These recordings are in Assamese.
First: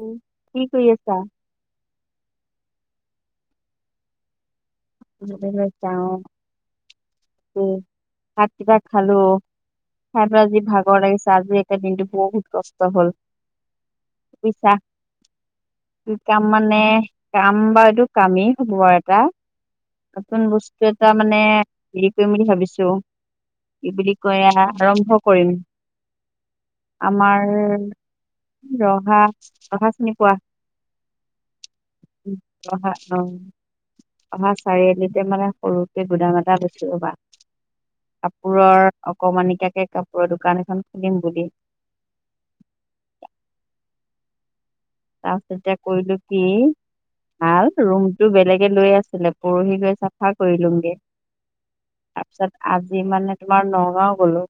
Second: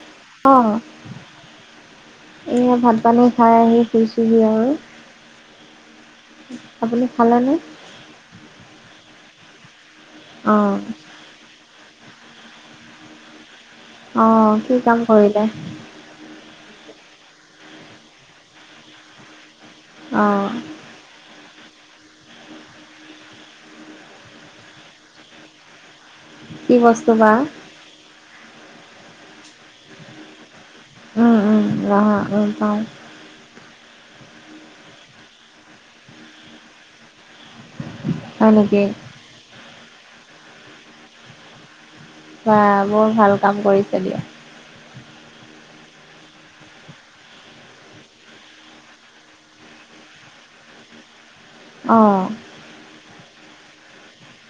উম, অ, কি কৰি আছা? এ ভাত, পালে খাই আহি শুইচোহি আৰু, যাওঁ। আপুনি খালেনে? ভাত কেইটা খালো। তাকে আজি অ', ভাগৰ লাগিছে। আজি একে দিনটো বহুত কষ্ট হল অ', কি বিশ্বাস, কাম কৰিলে? কি কাম মানে মানে, কাম বা এইটো কামেই হ'ব আৰু এটা। নতুন অ', বস্তু এটা মানে, হৰি, কৰিম বুলি ভাবিছো কি বুলি কৈ আৰম্ভ কৰিম। কি বস্তু বা? আমাৰ ৰহা, ৰহা চিনি পোৱা। উম উম ৰহা পাও অহা, চাৰিআলিতে মানে সৰুকে গুদাম এটা বেছি লবা। হয় নেকি? কাপোৰৰ অকমানিকাকে কাপোৰৰ দোকান এখন খুলিম বুলি। হ বৰ ভাল কাম কৰিছে দিয়া। তাৰপাছত এতিয়া কৰিলো কি? ভাল ৰুমটো বেলেগে লৈ আছিলে। পৰসি লৈ চাফা কৰি লওগৌ অ'। যি মানে তোমাৰ নগাঁও গ'লো,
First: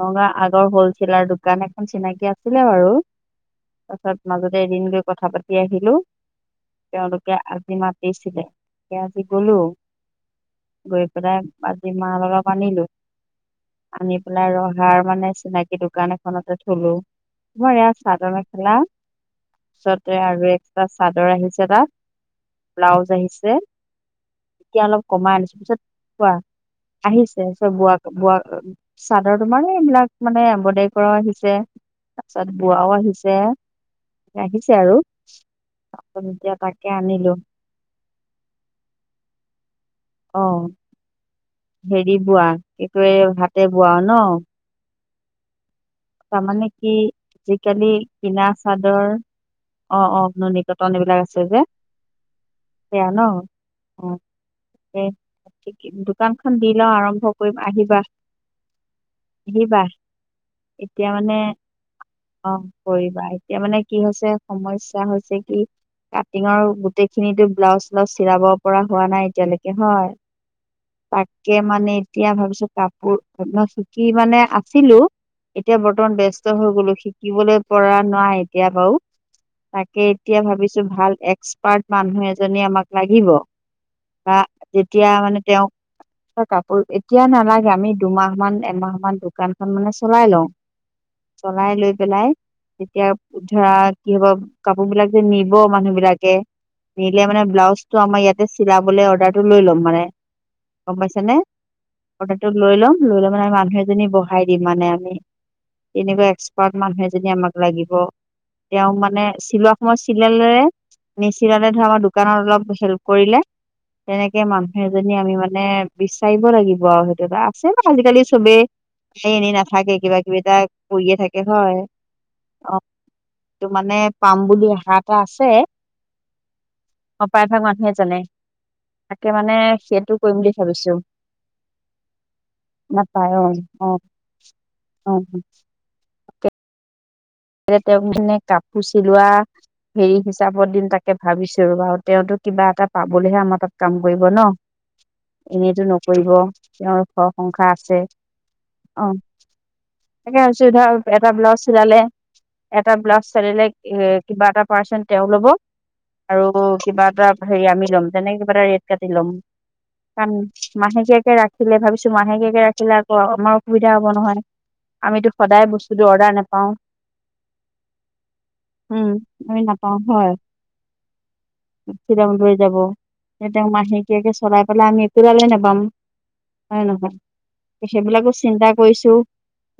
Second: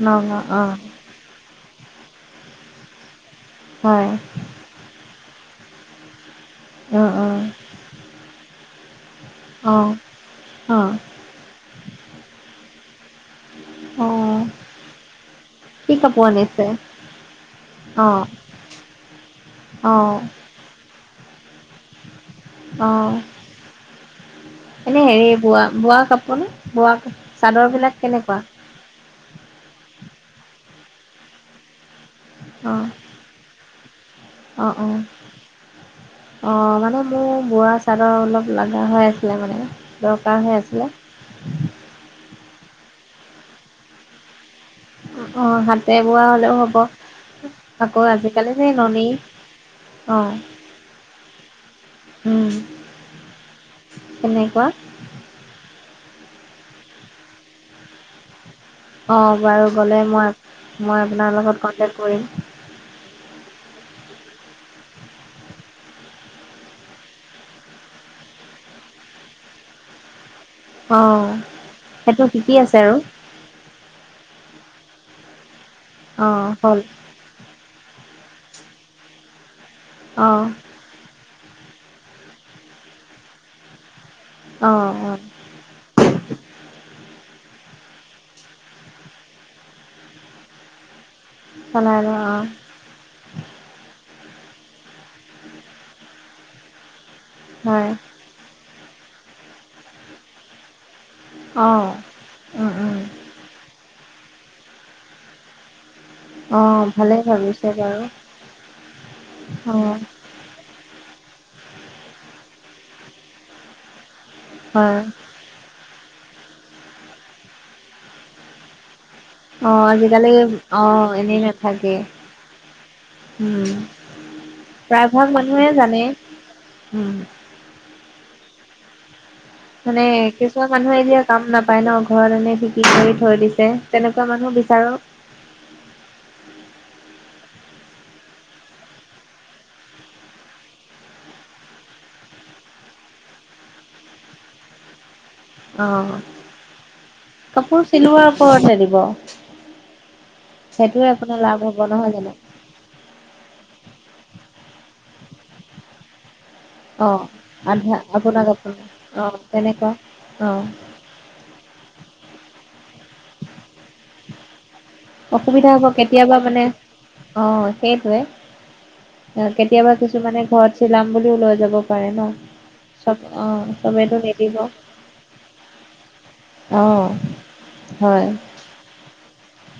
নগাঁও আগৰ হ'লছেলাৰ দোকান এ চিনাকি আছিলে বাৰু। হয়। তাৰপিছত মাজতে এদিন গৈ কথা পাতি আহিলো, উম, তেওঁলোকে উম, আজি মাতিছিলে। এতিয়া আজি গলো। অ', অ', গৈ পেলাই আজি মাল অলপ আনিলো। আনি অ', পেলাই ৰহাৰ মানে চিনাকি। কি দোকান কাপোৰ এখনতে আনিছে? থ'লো, মই এয়া অ', চাদৰ মেখেলা অ', পিছতে আৰু এক্সট্ৰা চাদৰ আহিছে তাত। ব্লাউজ অ', আহিছে। এতিয়া এনে অলপ হেৰি কমাই আনিছো, বোৱা পিছত বোৱা কাপোৰ কোৱা, নে বোৱা আহিছে চব চাদৰবিলাক বোৱা-বোৱা কেনেকুৱা? চাদৰ তোমাৰ। এইবিলাক মানে এমব্ৰইডাৰী কৰাও আহিছে। তাৰ পিছত অ', বোৱাও আহিছে। আহিছে অ', অ', আৰু এতিয়া অ' তাকে মানে মোৰ আনিলো বোৱা চাদৰ অলপ লগা হৈ আছিলে মানে অ দৰকাৰ হৈ আছিলে। হেৰি বোৱা এটোৱে হাতে বোৱা ন। অ' হাতে বোৱা হলেও তাৰমানে হ'ব কি আজিকালি আকৌ। কিনা আজিকালি নে চাদৰ ননী অ'- অ' নুনী কতন এইবিলাক আছে যে সেয়া ন। অ এনেকুৱা। সেই দোকানখন দি লওঁ, আৰম্ভ কৰিম আহিবা। অ' বাৰু আহিবা গ'লে মই -মই এতিয়া আপোনাৰ মানে লগত কণ্টেক্ট কৰিম। অ কৰিবা এতিয়া মানে কি হৈছে, সমস্যা হৈছে কি কাটিঙৰ গোটেইখিনিতো ব্লাউজ চ্লাউজ চিলাব পৰা হোৱা নাই এতিয়ালৈকে হয়। অ', তাকে মানে সেইটো এতিয়া শিকি ভাবিছো আছে আৰু কাপোৰ চুকি মানে। ছিলো এতিয়া বৰ্তমান ব্যস্ত অ', হৈ হ'ল গ'লো, শিকিবলে পৰা নাই এতিয়া বাৰু। তাকে এতিয়া অ', ভাবিছো ভাল এক্সপাৰ্ট মানুহ এজনী আমাক লাগিব। বা অ', যেতিয়া অ', মানে তেওঁক, কাপোৰ এতিয়া নালাগে আমি দুমাহ মান এমাহ মান দোকান খন মানে চলাই লওঁ, চলাই লৈ ল পেলাই অ', তেতিয়া ধৰা কি হ'ব কাপোৰ বিলাক যে নিব মানুহ বিলাকে নিলে মানে ব্লাউজ হয় টো আমাৰ ইয়াতে চিলাবলে এটো লৈ ল'ম মানে। গম পাইছ নে অ', অৰ্ডাৰটো উম, লৈ উম, ল'ম লৈ লৈ মানে মানুহ এজনী বহাই দিম মানে। তেনেকুৱা এক্সপাৰ্ট অ', মানুহ ভালেই এজনী আমাক ভাবিছে লাগিব। বাৰু তেওঁ মানে চিলোৱা অ', সময় চিলালেৰে নিচিলালে ধৰ আমাৰ দোকানত অলপ হেল্প কৰিলে তেনেকে মানুহ হয় এজনী আমি মানে বিচাৰিব লাগিব আৰু সেইটো আছে ব আজিকালি চবেই স এনেই না অ', থাকে কিবা আজিকালি কিবি এটা অ', কৰিয়ে এনেই থাকে হয়, নাথাকে অ'। তটো উম। মানে পাম বুলি আশা এটা প্ৰায়ভাগ আছে। মানুহে জানে। উম। অ', প্ৰায় ভাগ মানুহে জানে। তাকে মানে সেইটো কৰিম বুলি কিছুমান ভাবিছো মানুহে এতিয়া কাম নাপায় ন' ঘৰত এনে শিকি কৰি নাপায় থৈ অ' দিছে অ' তেনেকুৱা মান মানহ অ' বিচাৰক। তেওঁক মানে কাপোৰ চিলোৱা হেৰি হিচাপত দিন তাকে ভাবিছো আৰু ব তেওঁতো কিবা এটা পাবলৈহে আমাৰ তাত কাম কৰিব ন'। [inaudible] এনেইতো অ', নকৰিব তেওঁৰ ঘৰ সংসাৰ কাপোৰ আছে চিলোৱাৰ ওপৰতে দিব অ'। তাকেছো সেইটোৱে ধৰ এটা আপোনাৰ লাভ ব্লাউজ হ'ব চিলালে নহয় জানো? এটা ব্লাউজ চালিলে কিবা এটা পাৰ্চন তেওঁ ল'ব, আৰু কিবা অ', এটা হেৰি আমি আধা ল'ম তেনেক আপোনাক কিবা এটা আপোন ৰেট কাটি ল'ম। অ', তেনেকুৱা কাৰণ অ'। মাহেকীয়াকে ৰাখিলে ভাবিছো মাহেকীয়াকে ৰাখিলে আকৌ আমাৰ অসুবিধা হ'ব নহয় আমিতো সদায় অসুবিধা হ'ব বস্তুতটো অৰ্ডাৰ কেতিয়াবা মানে নোপাওঁ। অ', সেইটোৱে। উম আহ আমি কেতিয়াবা নাপাওঁ হয় কিছুমানে ঘৰত চিলাম বুলিও লৈ যাব পাৰে চিৰাং লৈ যাব ন'। তেওঁ অ', চবেইটো মাহেকীয়াকে নিদিব। হয়ে অ', নহয় হয় সেইবিলাকো চিন্তা কৰিছো।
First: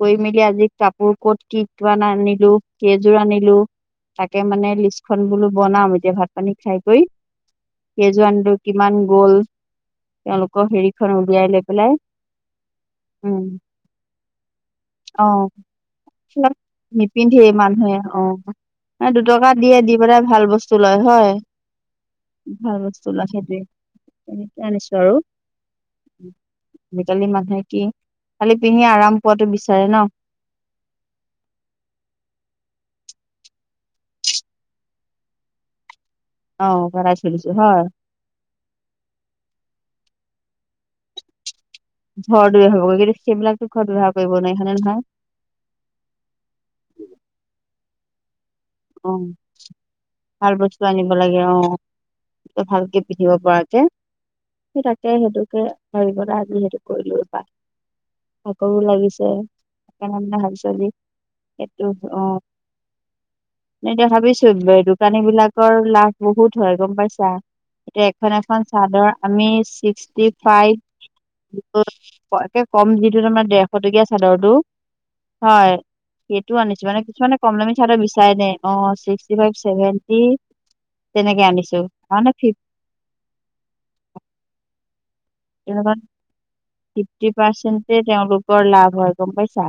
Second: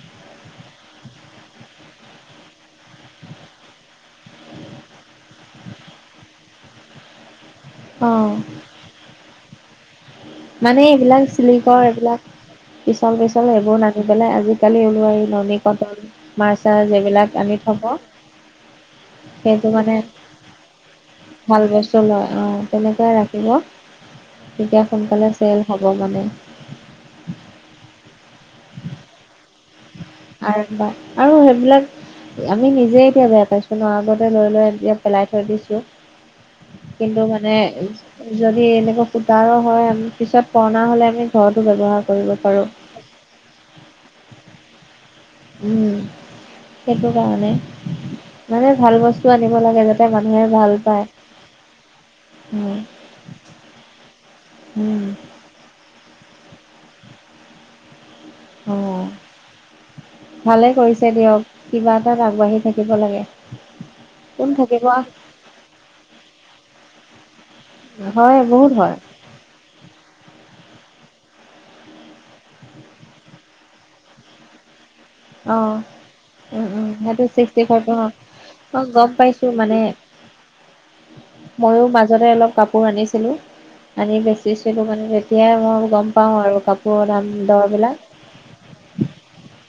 কৰি মেলি আজি কাপোৰ ক'ত কি কি আনিলো কেইযোৰ আনিলো? তাকে মানে লিষ্ট খন বোলো বনাম এতিয়া ভাত পানী খাই কৰি। কেইযোৰ অ'। আনিলো, কিমান গ'ল? তেওঁলোকৰ মানে হেৰিখন এইবিলাক উলিয়াই লৈ চিলিকৰ পেলাই এইবিলাক। পিছল উম পিছল এইবোৰ নানি পেলাই আজিকালি ওল ননী কটন মাছ নিপিন্ধিয়ে মানুহে, অ'। ন দুটকা সেইটো দিয়ে দি মানে পেলাই ভাল বস্তু লয় হয়, ভাল বস্তু লয় অ ভাল বস্তু তেনেকুৱাই লয় ৰাখিব সেইটোৱে। তেনেকে তেতিয়া আনিছো আৰু সোনকালে চেল হ'ব মানে আজিকালি মানুহে কি খালি পিন্ধি আৰাম পোৱাতো বিচাৰে ন'। আৰুবাৰ আৰু সেইবিলাক আমি নিজে এতিয়া বেয়া পাইছো ন' আগতে লৈ লৈ এতিয়া পেলাই থৈ দিছো। অ পেলাই কিন্তু থৈ দিছো মানে হয় যদি এনেকা সূতাৰ হয়, পিছত পুৰণা হ'লে আমি ঘৰত ৰ দৰি হব [unintelligible] গ কি সেইবিলাকতো ঘৰত ব্যৱহাৰ কৰিব নোৱাৰি হয়নে নহয় উম সেইটো কাৰণে মানে ভাল বস্তু উ', আনিব লাগে যাতে মানুহে ভাল বস্তু পায় আনিব লাগে অ'। ভালকে পিন্ধিব পৰা যে। স উম তাকে সেইটোকে হৰিব আজি সেইটো কৰি লৈবা। আকৌ উম অ লাগিছে, হ ভালে চোৱলি কৰিছে দিয়ক [unintelligible] সেইটো কিবা এটাত আহ আগবাঢ়ি থাকিব লাগে এতিয়া ভাবিছো কোন থাকিব দোকানী বিলাকৰ লাভ বহুত হয় গম পাইছা। এতিয়া এখন হয় এখন বহুত হয় চাদৰ আমি ছিক্সটি ফাইভ কম যিটো তাৰমাৰ দেৰশ টকীয়া চাদৰটো অ হয় সেইটো উম আনিছো উম মানে সেইটো কিছুমানে ছিক্সটি কমলামী ফাইভ চাদৰ বিছি নাই নাই অ' গম পাইছো সীষ্টিফাইভ মানে সেৱেণ্টি ময়ো মাজতে অলপ কাপোৰ আনিছিলো আনি বেচিছিলো মানে, শেয়াই মই গম পাওঁ আৰু কাপোৰৰ ফিফটি দাম দৰ পাৰ্চেন্টে বিলাক তেওঁলোকৰ লাভ হয় গম পাইছা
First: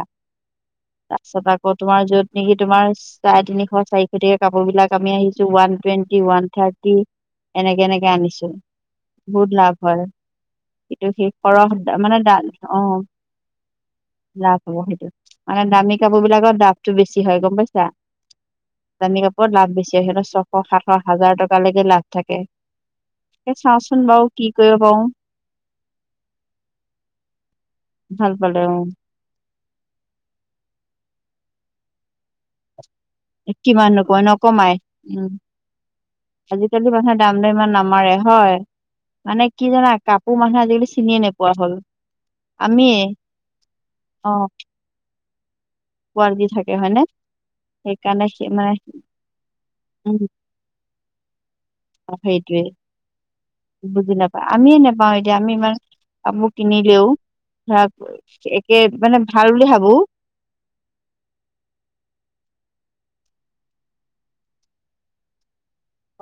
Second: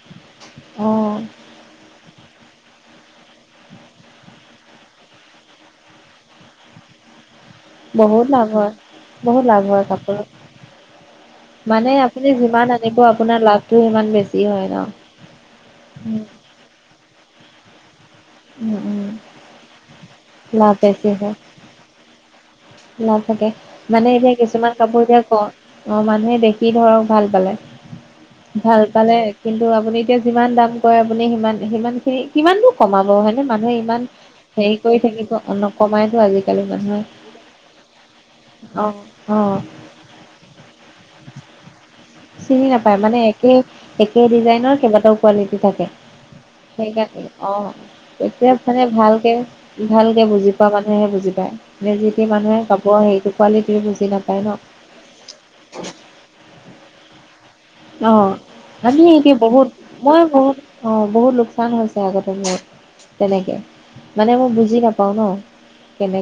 তাৰপিছত আকৌ তোমাৰ য'ত, নেকি তোমাৰ চাৰে তিনিশ চাৰিশ টকাৰ কাপোৰ বিলাক আমি আহিছো ওৱান টুৱেণ্টি ওৱান থাৰ্টি এনেকে এনেকে বহুত লাভ আনিছো হয় বহুত লাভ হয় এইটো সেই কৰৰহ মানে আপুনি ডাল যিমান অ' আনিব আপোনাৰ লাভটো সিমান বেছি হয় লাভ ন হব সেইটো উম কাপোৰ বিলাকৰ দাফতটো বেছি হয় গম পাইছা উম উম কানি কাপোৰ লাভ বেছি সিহতৰ ছশ লাভ সাতশ বেছি হয় হাজাৰ টকালৈকে লাভ থাকে। নাথাকে সেই চাওঁচোন মানে বাৰু এতিয়া কি কিছুমান কৰিব পাৰো কাপোৰ এতিয়া, ক অ' মানুহে দেখি ধৰক ভাল পালে পালে ভাল অ পালে কিন্তু আপুনি এতিয়া যিমান দাম কয় আপুনি সিমান সিমান খিনি কিমান দু কমাব হয়নে মানুহে কিমাননো ইমান কয় নকমাই হেৰি কৰি উম থাকিব নকমাইতো আজিকালি মানুহে নামাৰে হয় অ অ মানে কি জাননা কাপোৰ মানুহে আজিকালি চিনিয়ে নোপোৱা হ'ল। চিনি নাপায় আমিয়ে মানে একে একে অ ডিজাইনৰ কেইবাটাও কোৱালিটি থাকে। কোৱালিটি থাকে সেইক হয়নে আছিল অ' এতিয়া মানে ভালকে উম ভালকে বুজি পোৱা মানুহেহে বুজি পায়। নে যি টি সেইটোৱে মানুহে কাপোৰৰ হেৰিটো কোৱালিটি বুজি নাপায় ন আমিয়ে নাপাওঁ এতিয়া আমি ইমান, আপু কিনিলেও আপ এক ভমি একি বহুত মই বহুত অ' বহুত লোকচান হৈছে আগতে মৰ তেনেকে মানে মই বুজি নাপাওঁ ন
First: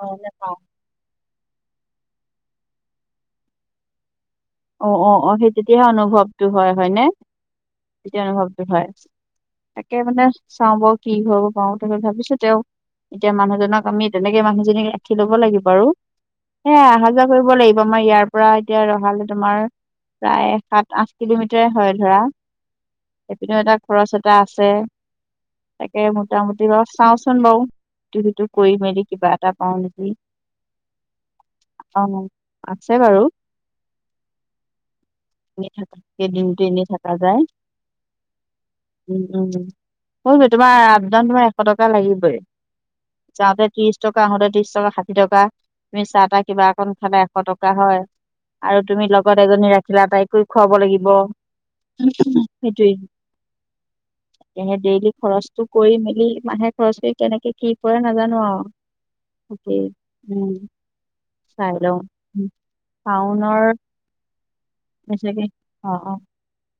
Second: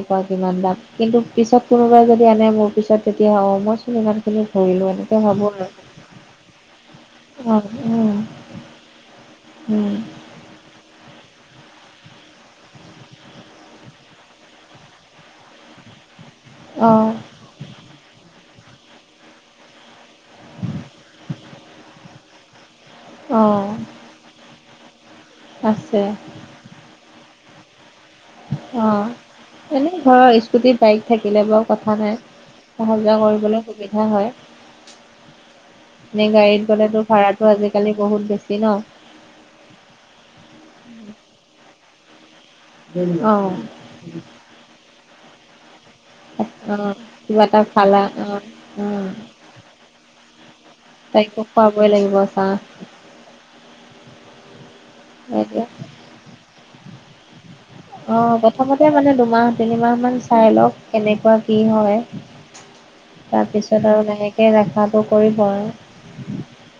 অ নেপাওঁ কিমান দাম কিন্তু পিছত কোনোবাই যদি আনে মোৰ পিছত তেতিয়া অ' মই চোন ইমান অ' অ' অ' সেই তেতিয়াহে অনুভৱটো হয় হয়নে অ', উম, এয়া অনুভৱটো হয় উম, তাকে মানে চাওঁ ব কি হব পাও ভাবিছো তেওঁ, এতিয়া মানুহজনক আমি তেনেকে মানুহজনীক ৰাখি লব লাগিব আৰু এ অহা অ', যোৱা কৰিব লাগিব আমাৰ ইয়াৰ পৰা এতিয়া ৰহালৈ তোমাৰ প্ৰায় সাত আঠ কিলোমিটাৰে হয় ধৰা এইপিনেও অ', এটা খৰচ এটা আছে আছে তাকে মোটামুটি বাৰু চাওচোন বাৰু ইটো সিটো কৰি মেলি কিবা এটা পাওঁ অ' এনেই নেকি ঘৰৰ স্কুটি বাইক থাকিলে বাৰু কথা অ নাই, আছে বাৰু যোৱা কৰিবলৈ সুবিধা হয়। এনে থ এনে সেই দিনটো গাড়ীত এনেই গ'লেতো থকা যায়। ভাড়াটো আজিকালি বহুত বেছি ন হৈ গৈ তোমাৰ আপ ডাউন ধৰা তোমাৰ এশ টকা লাগিবই অ'। যাওঁতে ত্ৰিশ টকা আহোতে ত্ৰিশ টকা ষাঠি টকা তুমি চাহ তাহ কিবা এন অ', খালে এশ কিবা এটা টকা হয় খালা অ', আৰু তুমি উম, লগ জনী ৰাখিলা টাইক খুৱাব লাগিব তাইকো খুৱাবই লাগিব চাহ সেইটোৱে সে ডেইলি খৰচটো এতিয়া কৰি মেলি মানাহে খৰচ কৰি কেনেকে, কি কৰে নাজানো অ', আৰু প্ৰথমতে মানে দুমাহ তিনিমাহ মান উ চাই লওক কেনেকুৱা কি চাই হয়। লওঁ টাউনৰ তাৰপিছত আৰু লাহেকে ৰাখাটো কৰিব আৰু অ' অ'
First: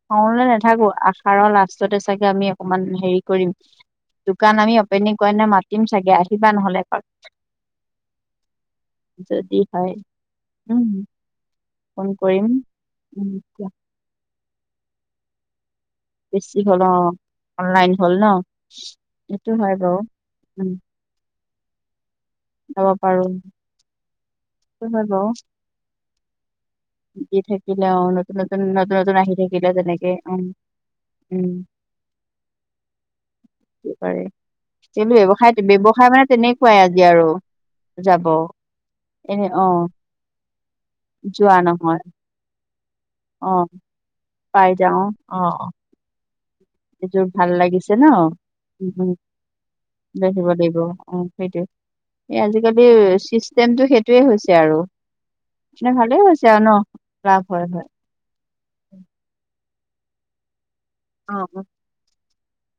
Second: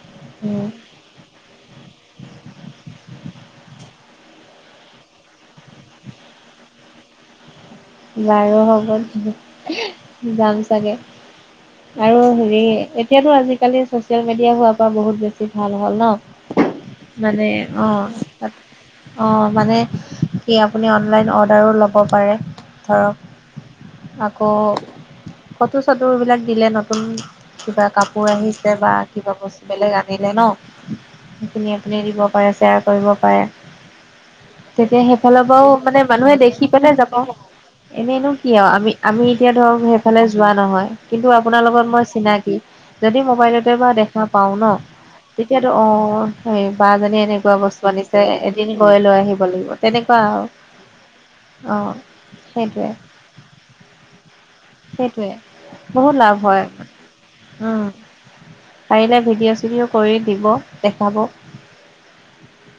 খালৈ উম, নাথাকো আষাৰৰ লষ্ট চতে চাগে আমি অকমান হেৰি কৰিম, দোকান আমি অপেনিং কৰে নে মাতিম চাগে আহিবা নহলে এপাক, বাৰু হ'ব যদি হয় যাম উম চাগে, ফোন আৰু কৰিম হেৰি উম এতিয়াতটো দিয়া। আজিকালি চচিয়েল মিডিয়া হৱা পৰা বহুত বেছি ভাল হল। বেছি ন হ'ল অ মানে অনলাইন অ' হ'ল ন তাত এইটো অ' হয় মানে, বাৰু সি উম আপুনি অনলাইন অৰ্ডাৰো ল'ব পাৰে যাব ধৰক পাৰো আকৌ কি হয় বাৰু, ফটো চটো এইবিলাক দিলে নতুন দি কিবা থাকিলে অ কাপোৰ নতুন নতুন আহিছে বা নতুন নতুন কিবা আহি বস্তু থাকিলে বেলেগ তেনেকে আনিলে ন উম [inaudible] সেইখিনি আপুনি দিব পাৰে, শ্বেয়াৰ কৰিব পাৰে। পাৰে। তেতিয়া কিন্তু সেইফালৰ ব্যৱসায় পৰাও মানে ব্যৱসায় মানুহে দেখি তেনেকুৱাই পেলাই আজি যাব। আৰু যাব এনেইনো কি আও আমি আমি এনে এতিয়া অ ধৰক সেইফালে যোৱা নহয় কিন্তু যোৱা আপোনাৰ লগত নহয় মই চিনাকি যদি অ মোবাইলতে বা দেখা পাওঁ ন পাই যাও তেতিয়াতো অ সেই বাজনী এইযোৰ ভাল এনেকুৱা বস্তু লাগিছে ন আনিছে, এদিন উম গৈ উম লৈ আহিব লাগিব তেনেকুৱা আৰু। দেখিব লাগিব অ সেইটোৱে অ এই আজিকালি সেইটোৱে চিষ্টেমটো সেইটোৱে হৈছে আৰু। সেইটোৱে নে বহুত ভালেই লাভ হৈছে আৰু হয় ন। লাভ হয় হয়। উম পাৰিলে ভিডিঅ'-চিডিঅ' কৰি দিব, দেখাব। অ অ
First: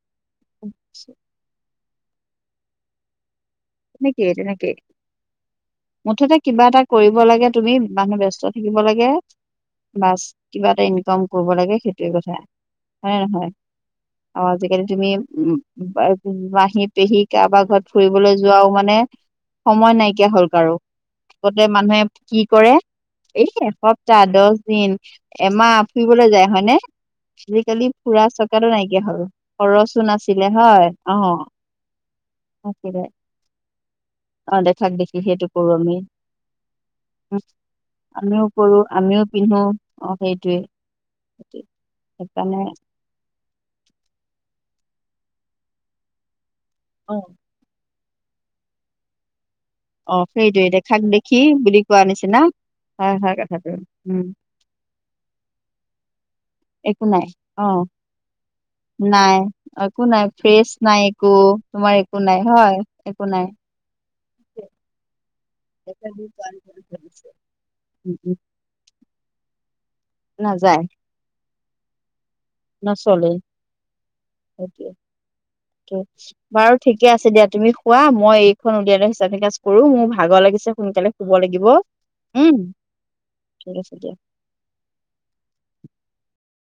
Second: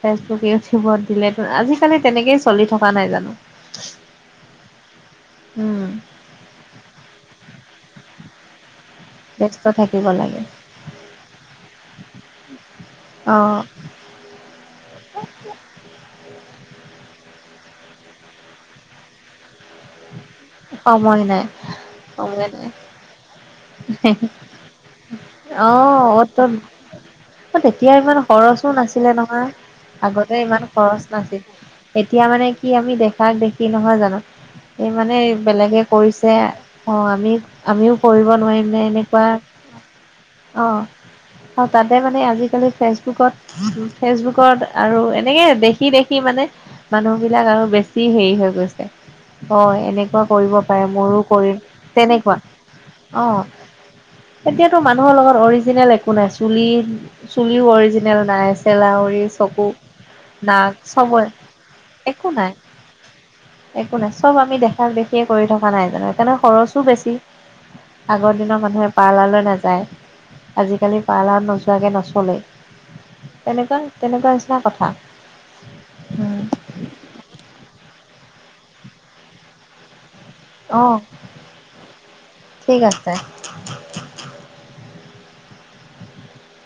ফেচবুক, ইউটিউবত দিলেটো আজিকালি তেনেকেই চলি থকা নাই জানো? [unintelligible] উম মুঠতে কিবা এটা কৰিব লাগে তুমি, মানুহ ব্যস্ত থাকিব লাগে ব্যস্ত থাকিব বাছ লাগে কিবা এটা ইনকাম কৰিব লাগে সেইটোৱে কথা। হয়নে অ নহয়? অ আজিকালি তুমি উ মাহী, পেহী কাৰোবাৰ ঘৰত ফুৰিবলৈ যোৱাও মানে সময় নাইকিয়া হ'ল কাৰো সময় নাই। আগতে মানুহে কি সময় নাই কৰে এ এসপ্তাহ, দচ দিন, অ এমাহ ফুৰিবলৈ অত যায় হয়নে? তত আজিকালি তেতিয়া ইমান খৰচো ফুৰা-চকাটো নাইকিয়া নাছিলে হ'ল, নহয়। খৰচো আগতে নাছিলে ইমান হয় খৰচ অহ। নাছিল এতিয়া মানে কি আমি দেখাক দেখি নহয় জানো অ দেখাক এই মানে দেখি সেইটো কৰো বেলেগে আমি কৰিছে অ আমি আমিও কৰিব নোৱাৰিম কৰো নে আমিও এনেকুৱা পিন্ধো অ সেইটোৱে। অ সেইটোৱে তাতে মানে সেইকাৰণে আজিকালি ফেচবুকত ফেচবুকৰ আৰু এনেকেই দেখি দেখি মানে অ মানুহবিলাক আৰু বেছি হেৰি হৈ গৈছে। হয় অ এনেকুৱা কৰিব সেইটোৱে পাৰে দেখাক মইয়ো দেখি কৰিম বুলি কোৱা তেনেকুৱা। নিচিনা হয় হয় কথাটো উম অ এতিয়াতো মানুহৰ লগত অৰিজিনেল একো নাই চব চুলি একো নাই অ চুলিও অৰিজিনেল নাই, চেলাউৰি, নাই চকু একো নাই ফ্ৰেছ নাক নাই একো তোমাৰ একো নাই হয় একো নাই। একো নাই চব আমি দেখাক দেখিয়ে কৰি থকা থকা নাই জানো? সেইকাৰণে খৰচো বেছি উম, উম, আগৰ দিনৰ মানুহে পাৰ্লাৰলৈ নাযায়। নাযায় আজিকালি পাৰ্লাৰ নোযোৱাকে নচলে নচলেই। তেনেকুৱা তেনেকুৱা নিচিনা সেইটোৱে কথা। উম। বাৰু ঠিকে আছে দিয়া তুমি শু, মই এইখন উলিয়ালাই হিচাপ-নিকাচ কৰো মোৰ ভা ভাগৰ লাগিছে অ', সোনকালে শুব লাগিব, উম ঠিক আছে। ঠিক আছে দিয়া। [inaudible]